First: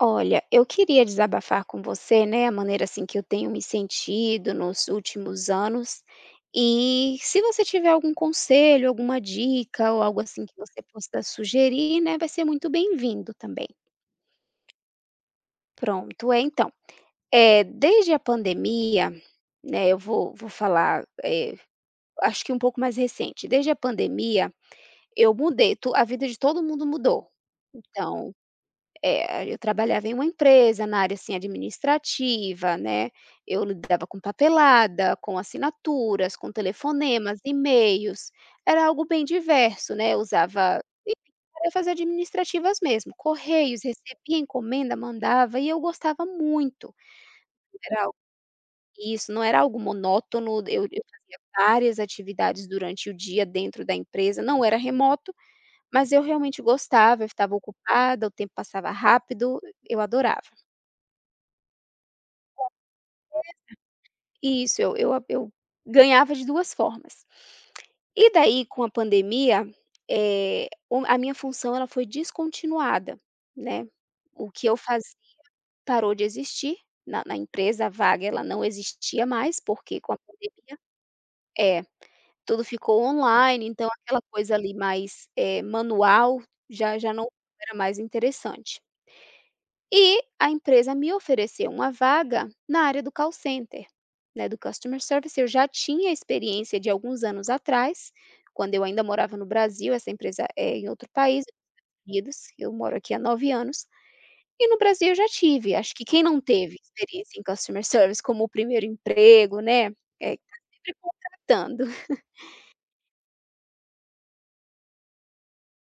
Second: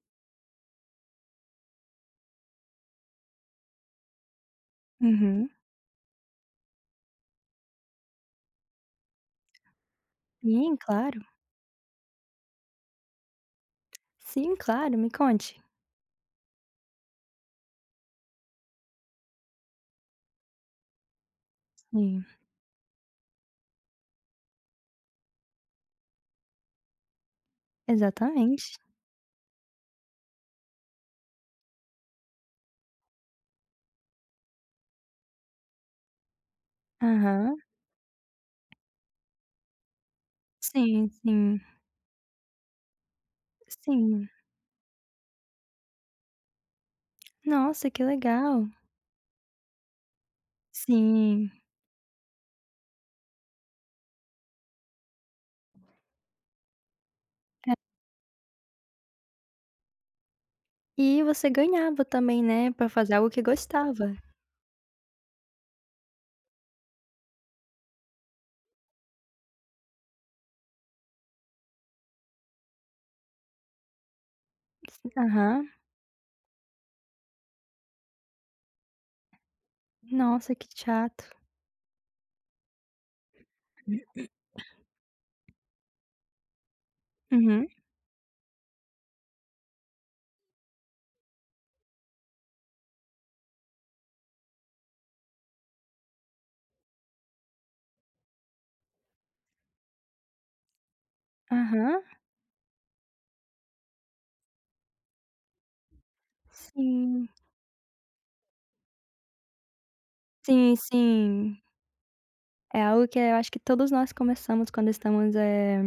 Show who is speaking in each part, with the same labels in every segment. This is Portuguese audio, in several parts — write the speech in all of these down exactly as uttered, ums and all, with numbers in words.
Speaker 1: Olha, eu queria desabafar com você, né, a maneira assim que eu tenho me sentido nos últimos
Speaker 2: Uhum.
Speaker 1: anos. E se você tiver algum conselho, alguma dica ou algo assim que
Speaker 2: Sim,
Speaker 1: você
Speaker 2: claro.
Speaker 1: possa sugerir, né, vai ser muito bem-vindo também.
Speaker 2: Sim, claro, me conte.
Speaker 1: Pronto, é então. É, desde a pandemia, né, eu vou, vou falar, é,
Speaker 2: Sim,
Speaker 1: acho que um pouco mais recente. Desde a pandemia, eu mudei, tu- a vida de todo mundo mudou. Então,
Speaker 2: exatamente.
Speaker 1: É, eu trabalhava em uma empresa na área, assim, administrativa, né, eu lidava com papelada, com assinaturas, com telefonemas,
Speaker 2: Aham.
Speaker 1: e-mails, era algo bem diverso, né, eu usava,
Speaker 2: Sim,
Speaker 1: enfim,
Speaker 2: sim,
Speaker 1: tarefas administrativas mesmo, correios,
Speaker 2: sim.
Speaker 1: recebia encomenda, mandava e eu gostava muito,
Speaker 2: Nossa, que
Speaker 1: era algo
Speaker 2: legal.
Speaker 1: isso, não era algo monótono, eu eu fazia
Speaker 2: Sim.
Speaker 1: várias atividades durante o dia dentro da empresa, não era remoto, mas eu realmente gostava, eu ficava
Speaker 2: É.
Speaker 1: ocupada, o tempo passava rápido, eu adorava.
Speaker 2: E você ganhava também, né, pra fazer algo que gostava.
Speaker 1: Isso, eu eu eu ganhava de duas formas. E daí com a pandemia, eh, o a minha função ela foi descontinuada, né. O que eu
Speaker 2: S
Speaker 1: fazia
Speaker 2: aham.
Speaker 1: parou de existir na na empresa, a vaga ela não existia mais, porque com a
Speaker 2: Nossa, que
Speaker 1: pandemia
Speaker 2: chato.
Speaker 1: é, tudo ficou online, então aquela coisa ali mais, eh, manual já já não
Speaker 2: Uhum.
Speaker 1: era mais interessante. E a empresa me ofereceu uma vaga na área do call center, né, do customer service. Eu já tinha experiência de alguns anos atrás, quando eu ainda morava no Brasil, essa empresa é em outro país,
Speaker 2: Aham.
Speaker 1: Unidos, eu moro aqui há nove anos, e no Brasil eu já tive. Acho que quem não teve
Speaker 2: Sim.
Speaker 1: experiência em customer service como o primeiro emprego, né, é tá
Speaker 2: Sim,
Speaker 1: sempre
Speaker 2: sim.
Speaker 1: contratando.
Speaker 2: É algo que eu acho que todos nós começamos quando estamos, eh,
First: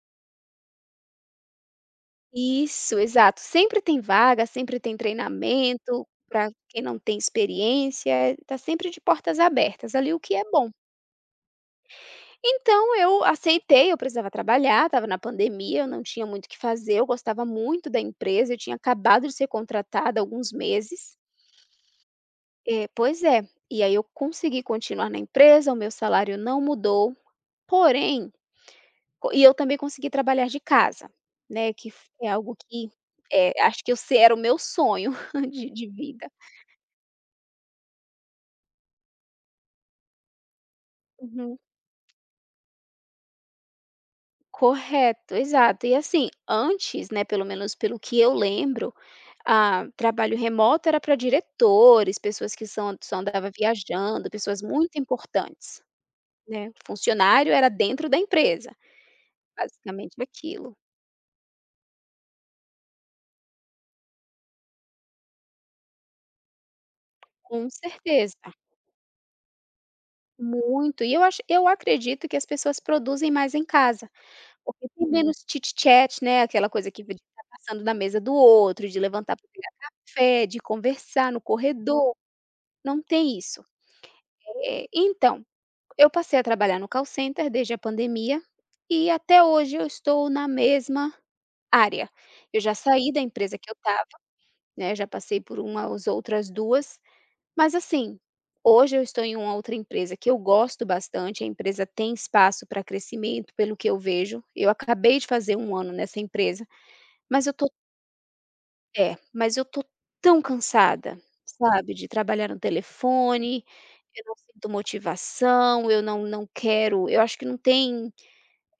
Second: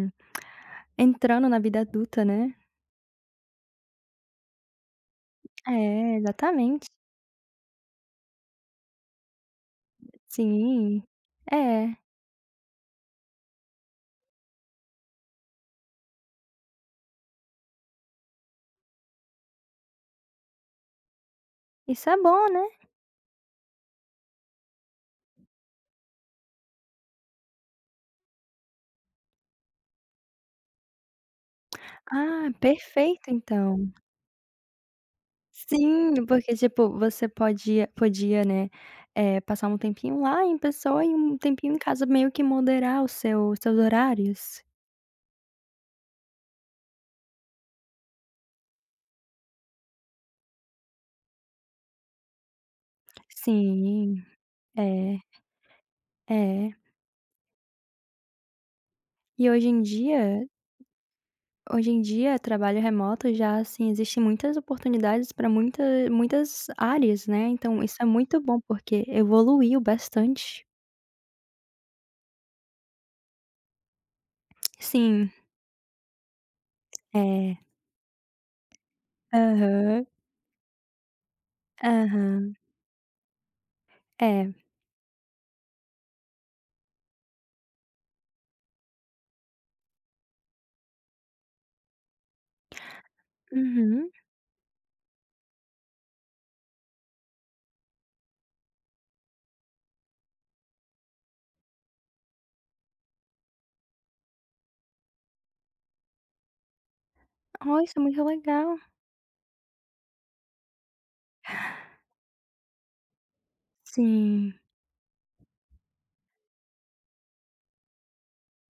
Speaker 2: entrando na vida adulta, né.
Speaker 1: Isso, exato. Sempre tem vaga, sempre tem treinamento
Speaker 2: É,
Speaker 1: para quem
Speaker 2: exatamente.
Speaker 1: não tem experiência, tá sempre de portas abertas ali, o que é bom.
Speaker 2: Sim. É.
Speaker 1: Então eu aceitei, eu precisava trabalhar, estava na pandemia, eu não tinha muito o que fazer, eu gostava muito da empresa, eu tinha acabado de ser contratada há alguns meses.
Speaker 2: Isso é bom, né?
Speaker 1: É, pois é, e aí eu consegui continuar na empresa, o meu salário não mudou, porém co e eu também consegui trabalhar de casa, né, que f é
Speaker 2: Ah,
Speaker 1: algo que,
Speaker 2: perfeito
Speaker 1: eh, acho
Speaker 2: então.
Speaker 1: que eu se era o meu sonho de de
Speaker 2: Sim,
Speaker 1: vida.
Speaker 2: porque, tipo, você podia podia, né, eh, passar um tempinho lá em pessoa e um
Speaker 1: Uhum.
Speaker 2: tempinho em casa, meio que moderar o seu os seus horários.
Speaker 1: Correto, exato. E assim, antes, né, pelo menos pelo que eu lembro, ah, trabalho remoto era para diretores, pessoas que são só andava
Speaker 2: Sim,
Speaker 1: viajando, pessoas muito
Speaker 2: é,
Speaker 1: importantes, né.
Speaker 2: é.
Speaker 1: Funcionário era dentro da empresa,
Speaker 2: E hoje em
Speaker 1: basicamente
Speaker 2: dia
Speaker 1: aquilo.
Speaker 2: Hoje em dia, trabalho remoto já, assim, existe muitas oportunidades para muita muitas áreas, né,
Speaker 1: Com
Speaker 2: então isso é
Speaker 1: certeza,
Speaker 2: muito bom, porque evoluiu bastante.
Speaker 1: muito. E eu acho eu acredito que as pessoas produzem mais em casa, porque tem
Speaker 2: Sim,
Speaker 1: menos chit-chat, né, aquela coisa que de
Speaker 2: é.
Speaker 1: passando na mesa do outro, de levantar para pegar
Speaker 2: Aham,
Speaker 1: café, de conversar no corredor,
Speaker 2: aham.
Speaker 1: não tem isso.
Speaker 2: É.
Speaker 1: Eh, então, eu passei a trabalhar no call center desde a pandemia e até hoje eu estou na mesma área. Eu já saí da empresa que eu estava,
Speaker 2: Uhum.
Speaker 1: né, já passei por umas outras duas, mas assim, hoje eu estou em uma outra empresa que eu gosto bastante, a empresa tem espaço para crescimento, pelo que eu vejo. Eu acabei de fazer um ano nessa empresa, mas eu estou
Speaker 2: Oh, isso é muito legal.
Speaker 1: É, mas eu tô tão cansada, sabe, de trabalhar no telefone, eu não
Speaker 2: Sim,
Speaker 1: sinto motivação, eu não não quero eu acho que não tem,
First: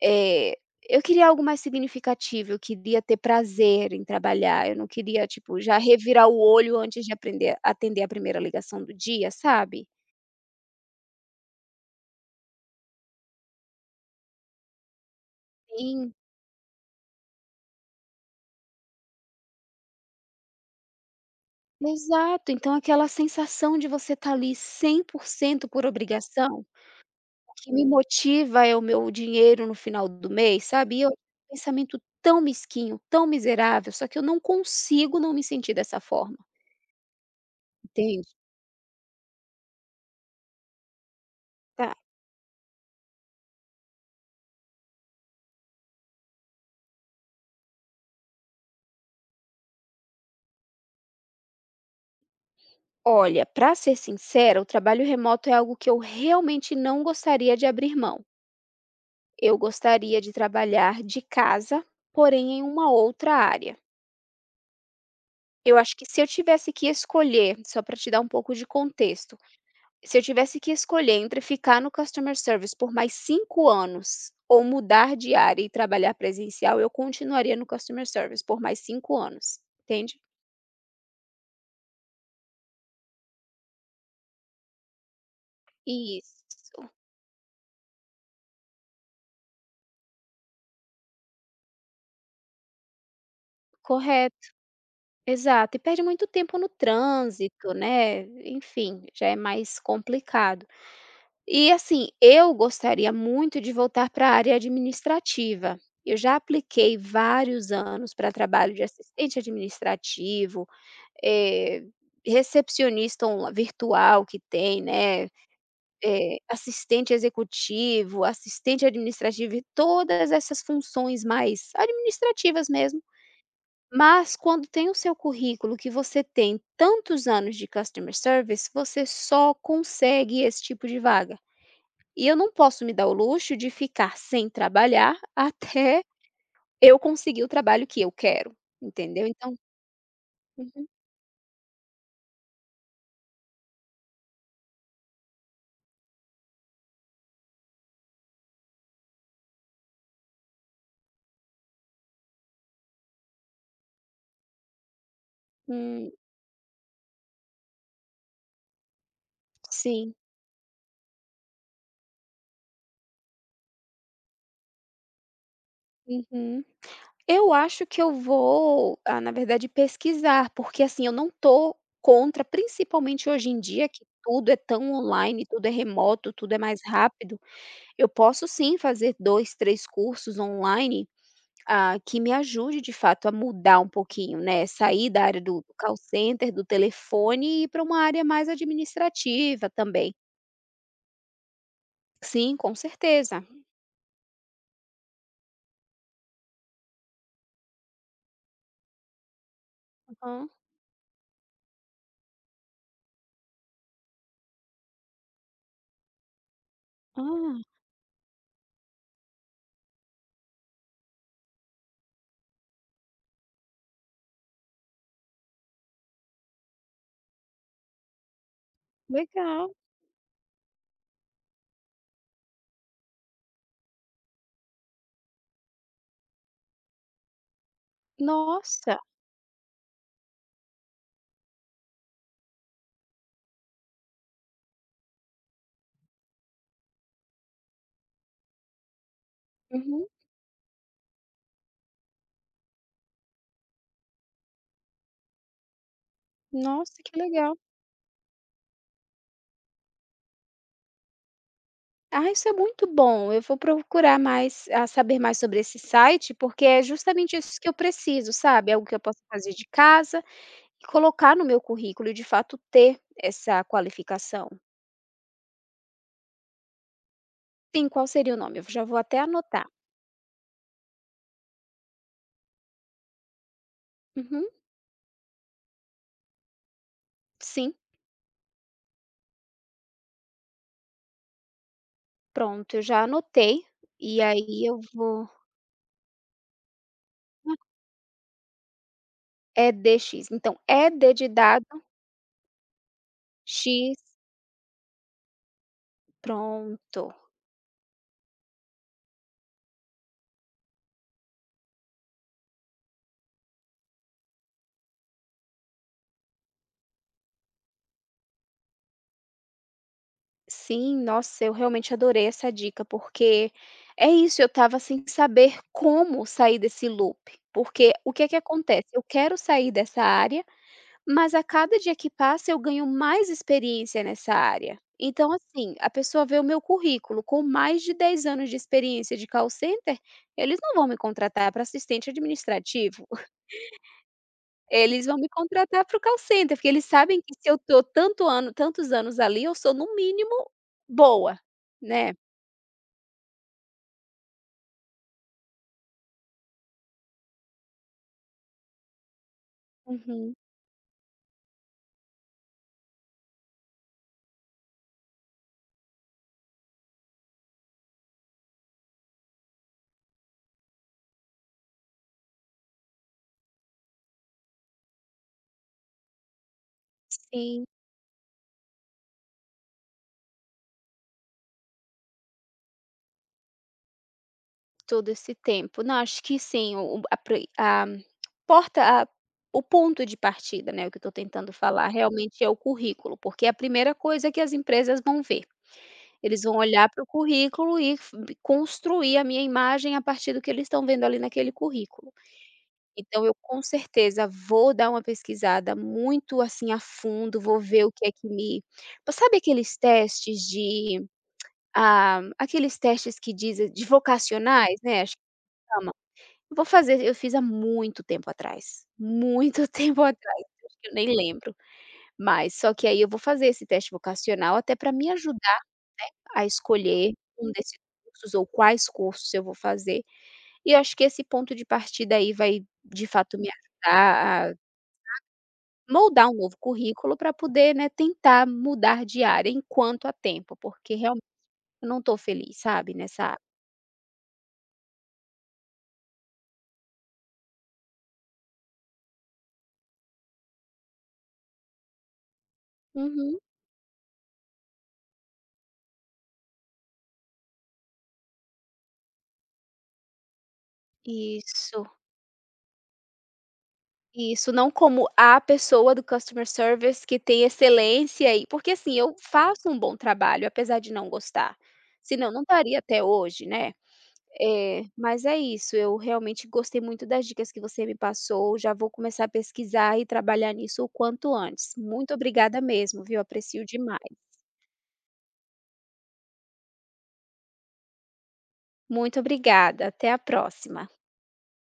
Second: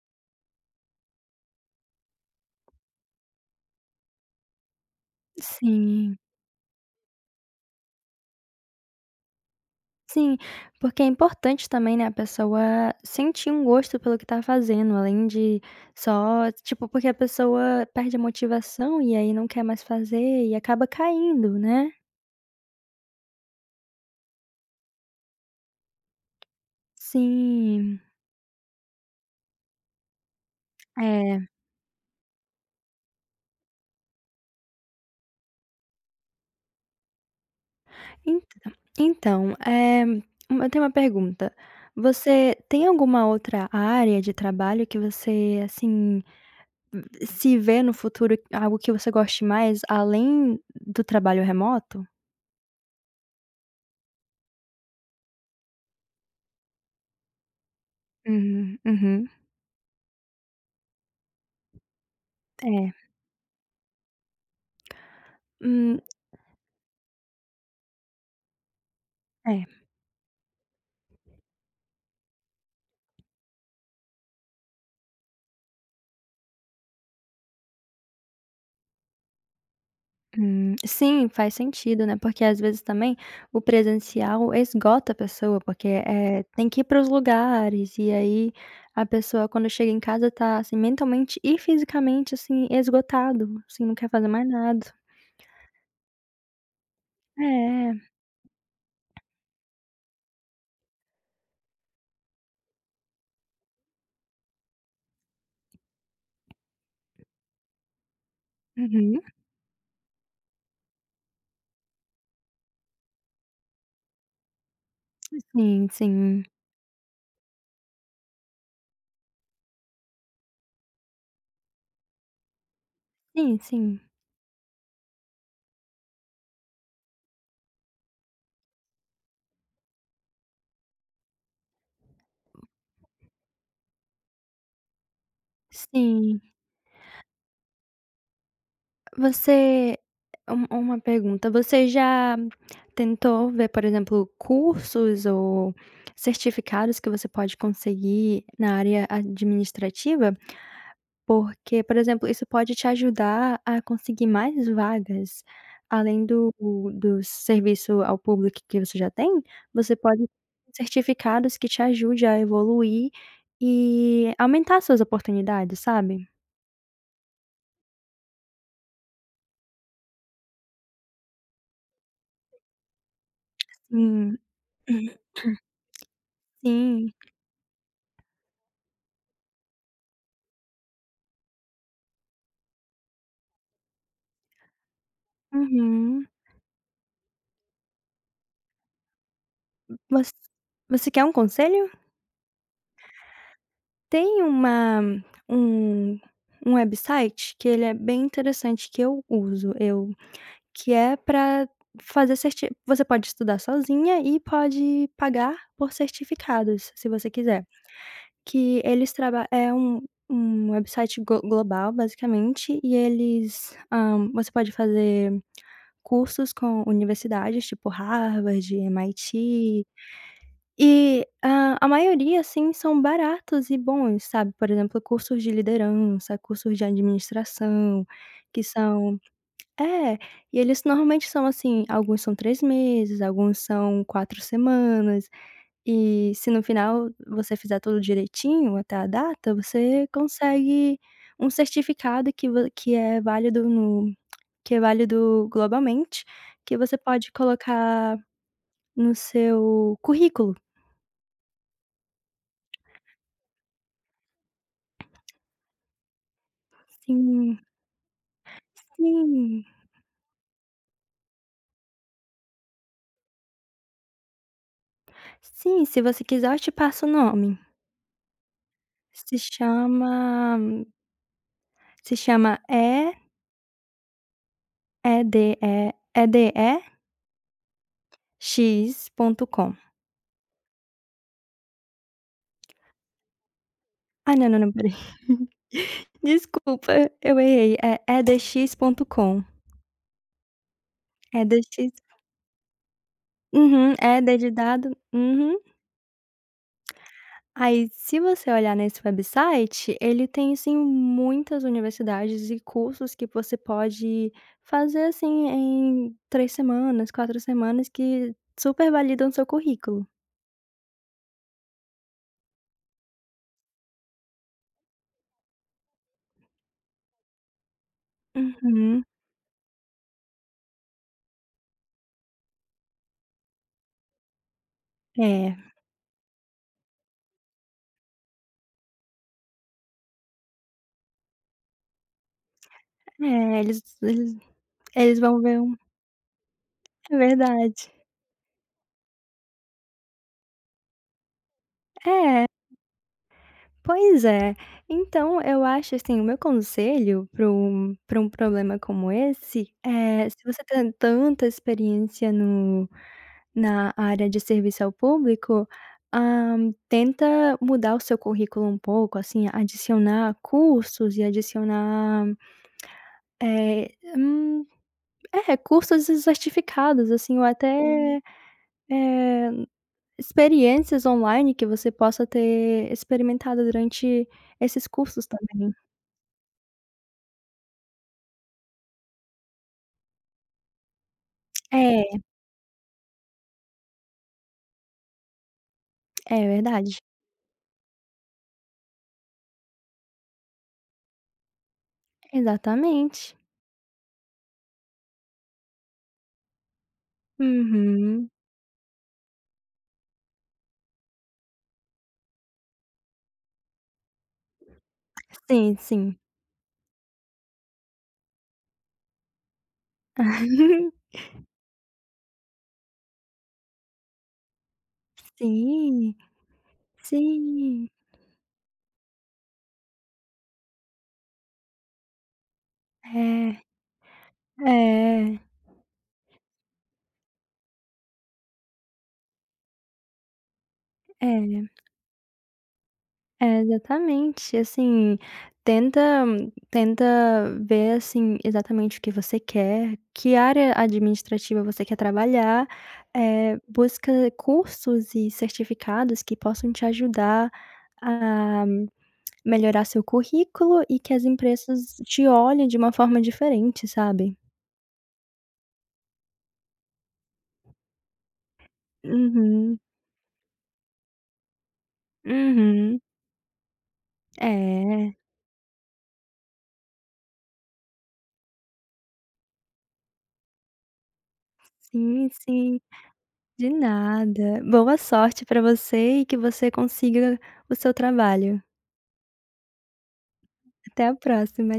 Speaker 1: eh, eu queria algo mais significativo, eu queria ter prazer em trabalhar, eu não queria, tipo, já
Speaker 2: sim,
Speaker 1: revirar o olho antes de aprender atender a primeira ligação do dia, sabe.
Speaker 2: sim, porque é importante também, né, a pessoa sentir um gosto pelo que tá fazendo, além de
Speaker 1: Sim,
Speaker 2: só tipo, porque a pessoa perde a motivação e aí não quer mais fazer e acaba caindo, né.
Speaker 1: exato, então aquela sensação de você estar ali cem por cento por cento por obrigação que me
Speaker 2: Sim,
Speaker 1: motiva é o meu dinheiro no final do mês, sabe. E eu
Speaker 2: é.
Speaker 1: pensamento tão mesquinho, tão miserável, só que eu não consigo não me sentir dessa forma, entende.
Speaker 2: Então então, eh, eu tenho uma pergunta.
Speaker 1: Tá.
Speaker 2: Você tem alguma outra área de trabalho que você, assim, se vê no futuro, algo que você goste mais, além do trabalho remoto?
Speaker 1: Olha, para ser sincera, o trabalho remoto é algo que eu realmente não gostaria de abrir mão.
Speaker 2: Uhum, uhum.
Speaker 1: Eu gostaria de trabalhar de casa, porém em uma
Speaker 2: É,
Speaker 1: outra área. Eu acho
Speaker 2: hum,
Speaker 1: que se eu tivesse que escolher, só para te dar um pouco de contexto.
Speaker 2: é,
Speaker 1: Se eu tivesse que escolher entre ficar no customer service por mais cinco anos ou mudar de área e trabalhar presencial, eu continuaria no customer service por mais cinco anos, entende?
Speaker 2: hum, sim, faz sentido, né, porque às vezes também o presencial esgota a pessoa, porque, é, tem que
Speaker 1: Isso,
Speaker 2: ir para os lugares, e aí a pessoa quando chega em casa tá, assim, mentalmente e fisicamente, assim, esgotado, assim, não quer fazer
Speaker 1: correto,
Speaker 2: mais nada.
Speaker 1: exato. E perde muito tempo no trânsito,
Speaker 2: É,
Speaker 1: né, enfim, já é mais complicado. E assim, eu gostaria muito de voltar para a área administrativa. Eu já apliquei vários anos para trabalho de
Speaker 2: uhum.
Speaker 1: assistente administrativo, Eh, recepcionista onla virtual que tem, né,
Speaker 2: Sim,
Speaker 1: eh,
Speaker 2: sim.
Speaker 1: assistente executivo, assistente administrativo e todas essas funções mais administrativas mesmo.
Speaker 2: Sim, sim.
Speaker 1: Mas quando tem o seu currículo que você tem tantos anos de customer service, você só consegue esse tipo de vaga. E eu não posso me dar o luxo de ficar sem trabalhar até
Speaker 2: Sim.
Speaker 1: eu conseguir o trabalho que eu quero, entendeu? Então
Speaker 2: Você, um uma pergunta: você já tentou ver, por exemplo, cursos ou certificados que você pode conseguir na área administrativa? Porque, por exemplo, isso pode te ajudar a conseguir mais vagas.
Speaker 1: uhum,
Speaker 2: Além do do serviço ao público que você já tem, você
Speaker 1: sim.
Speaker 2: pode ter certificados que te ajude a evoluir e aumentar suas oportunidades, sabe?
Speaker 1: Uhum. Eu acho que eu vou, ah, na verdade, pesquisar, porque assim, eu não tô contra, principalmente hoje em dia, que
Speaker 2: Sim,
Speaker 1: tudo é tão online, tudo é remoto, tudo é mais
Speaker 2: sim.
Speaker 1: rápido. Eu posso sim fazer dois, três cursos online, ah, que me ajude de fato a mudar um pouquinho, né, sair da área do do call
Speaker 2: Uhum.
Speaker 1: center, do telefone e ir pra uma área mais administrativa também.
Speaker 2: Voc Você quer um conselho?
Speaker 1: Sim, com certeza.
Speaker 2: Tem uma um um website que ele é bem interessante que eu uso, eu
Speaker 1: Aham.
Speaker 2: que é para fazer certi você pode estudar sozinha e pode pagar por certificados, se você
Speaker 1: Ah,
Speaker 2: quiser. Que eles traba É um um website glo global, basicamente. E eles, hã, você pode fazer cursos com universidades, tipo Harvard,
Speaker 1: legal.
Speaker 2: M I T. E a a maioria, assim, são baratos e bons, sabe, por exemplo, cursos de liderança, cursos de administração, que
Speaker 1: Nossa.
Speaker 2: são, é, e eles normalmente são assim: alguns são três meses, alguns são quatro semanas, e se no final você fizer tudo direitinho até a data,
Speaker 1: Uhum.
Speaker 2: você consegue um certificado que vo que é válido no que é válido globalmente, que você
Speaker 1: Nossa, que
Speaker 2: pode
Speaker 1: legal.
Speaker 2: colocar no seu currículo.
Speaker 1: Ah, isso é muito bom. Eu vou procurar mais ah, saber mais sobre esse site, porque é justamente
Speaker 2: Sim.
Speaker 1: isso que eu preciso, sabe? Algo que eu possa fazer
Speaker 2: Sim,
Speaker 1: de casa e colocar no meu currículo e, de fato, ter essa qualificação.
Speaker 2: sim, se você quiser eu te passo o nome.
Speaker 1: Sim, qual seria o nome? Eu já vou até
Speaker 2: Se
Speaker 1: anotar.
Speaker 2: chama se chama E
Speaker 1: Uhum,
Speaker 2: EDE
Speaker 1: sim,
Speaker 2: e d x ponto com.
Speaker 1: pronto, eu já anotei. E
Speaker 2: Ai, não, não,
Speaker 1: aí
Speaker 2: não,
Speaker 1: eu
Speaker 2: pera aí.
Speaker 1: vou.
Speaker 2: Desculpa, eu errei, é edx ponto edx ponto com,
Speaker 1: E D X. Então, é D de dado,
Speaker 2: edx, uhum,
Speaker 1: X,
Speaker 2: ed de dado, uhum.
Speaker 1: pronto.
Speaker 2: Aí, se você olhar nesse website, ele tem, assim, muitas universidades e cursos que você pode fazer, assim, em três semanas, quatro semanas, que super validam seu currículo.
Speaker 1: Sim, nossa, eu realmente adorei essa dica, porque é isso, eu estava sem saber como sair desse loop, porque o que é que acontece? Eu
Speaker 2: Uhum.
Speaker 1: quero sair dessa área, mas a cada dia que passa eu ganho mais experiência nessa área. Então,
Speaker 2: É,
Speaker 1: assim, a pessoa vê o meu currículo com mais de dez anos de experiência de call center, eles não vão me contratar para assistente administrativo,
Speaker 2: é, eles eles
Speaker 1: eles vão
Speaker 2: eles
Speaker 1: me
Speaker 2: vão ver um.
Speaker 1: contratar para o call center, porque eles
Speaker 2: É
Speaker 1: sabem que se eu estou
Speaker 2: verdade.
Speaker 1: tanto ano, tantos anos ali, eu sou no mínimo boa, né?
Speaker 2: É, pois é. Então eu acho, assim, o meu conselho para um para um problema como esse: é,
Speaker 1: Uhum.
Speaker 2: se você tem tanta experiência no Na área de serviço ao público, ah, tenta mudar o seu currículo um pouco, assim, adicionar cursos e adicionar, eh, hum, é, cursos e certificados, assim, ou
Speaker 1: Sim,
Speaker 2: até Hum. até, eh, experiências online que você possa ter experimentado durante esses
Speaker 1: todo
Speaker 2: cursos
Speaker 1: esse
Speaker 2: também.
Speaker 1: tempo. Não, acho que sim, o o- a pri a porta a o ponto de partida, né, o que eu estou tentando falar,
Speaker 2: É,
Speaker 1: realmente é o currículo, porque é a primeira coisa que as empresas vão ver. Eles
Speaker 2: é
Speaker 1: vão olhar
Speaker 2: verdade.
Speaker 1: para o currículo e f construir a minha imagem a partir do que eles estão vendo ali naquele currículo. Então eu
Speaker 2: Exatamente.
Speaker 1: com certeza vou dar uma pesquisada muito, assim, a fundo, vou ver o que é que
Speaker 2: Uhum.
Speaker 1: me sabe aqueles testes de Ah, aqueles testes que dizem de vocacionais, né, acho que
Speaker 2: Sim,
Speaker 1: chama.
Speaker 2: sim.
Speaker 1: Eu vou fazer eu fiz há muito tempo atrás, muito tempo atrás, acho que eu nem lembro, mas só que aí eu vou fazer esse teste vocacional até para me ajudar
Speaker 2: Sim,
Speaker 1: a escolher um desses
Speaker 2: sim.
Speaker 1: cursos ou quais cursos eu vou fazer, e eu acho que esse ponto de partida aí vai de fato me
Speaker 2: É.
Speaker 1: ajudar a
Speaker 2: É,
Speaker 1: moldar um novo currículo para poder, né, tentar mudar de área enquanto há tempo, porque realmente
Speaker 2: é,
Speaker 1: eu não estou feliz, sabe, nessa área.
Speaker 2: é exatamente, assim, tenta tenta ver, assim, exatamente o que você quer, que área administrativa você quer trabalhar,
Speaker 1: Uhum,
Speaker 2: eh, busca cursos e certificados que possam te ajudar a melhorar seu currículo e que as
Speaker 1: isso.
Speaker 2: empresas te olhem de uma forma diferente, sabe.
Speaker 1: Isso, não como a pessoa do customer service que tem excelência e porque assim, eu faço um
Speaker 2: Uhum,
Speaker 1: bom trabalho, apesar de não gostar, senão não estaria
Speaker 2: uhum.
Speaker 1: até hoje, né. É,
Speaker 2: É,
Speaker 1: mas é isso, eu realmente gostei muito das dicas que você me passou, já vou começar a pesquisar e trabalhar nisso o quanto antes. Muito
Speaker 2: sim,
Speaker 1: obrigada
Speaker 2: sim.
Speaker 1: mesmo, viu, aprecio
Speaker 2: De
Speaker 1: demais.
Speaker 2: nada. Boa sorte para você e que você consiga o seu trabalho.
Speaker 1: Muito obrigada, até a próxima.
Speaker 2: Até a próxima.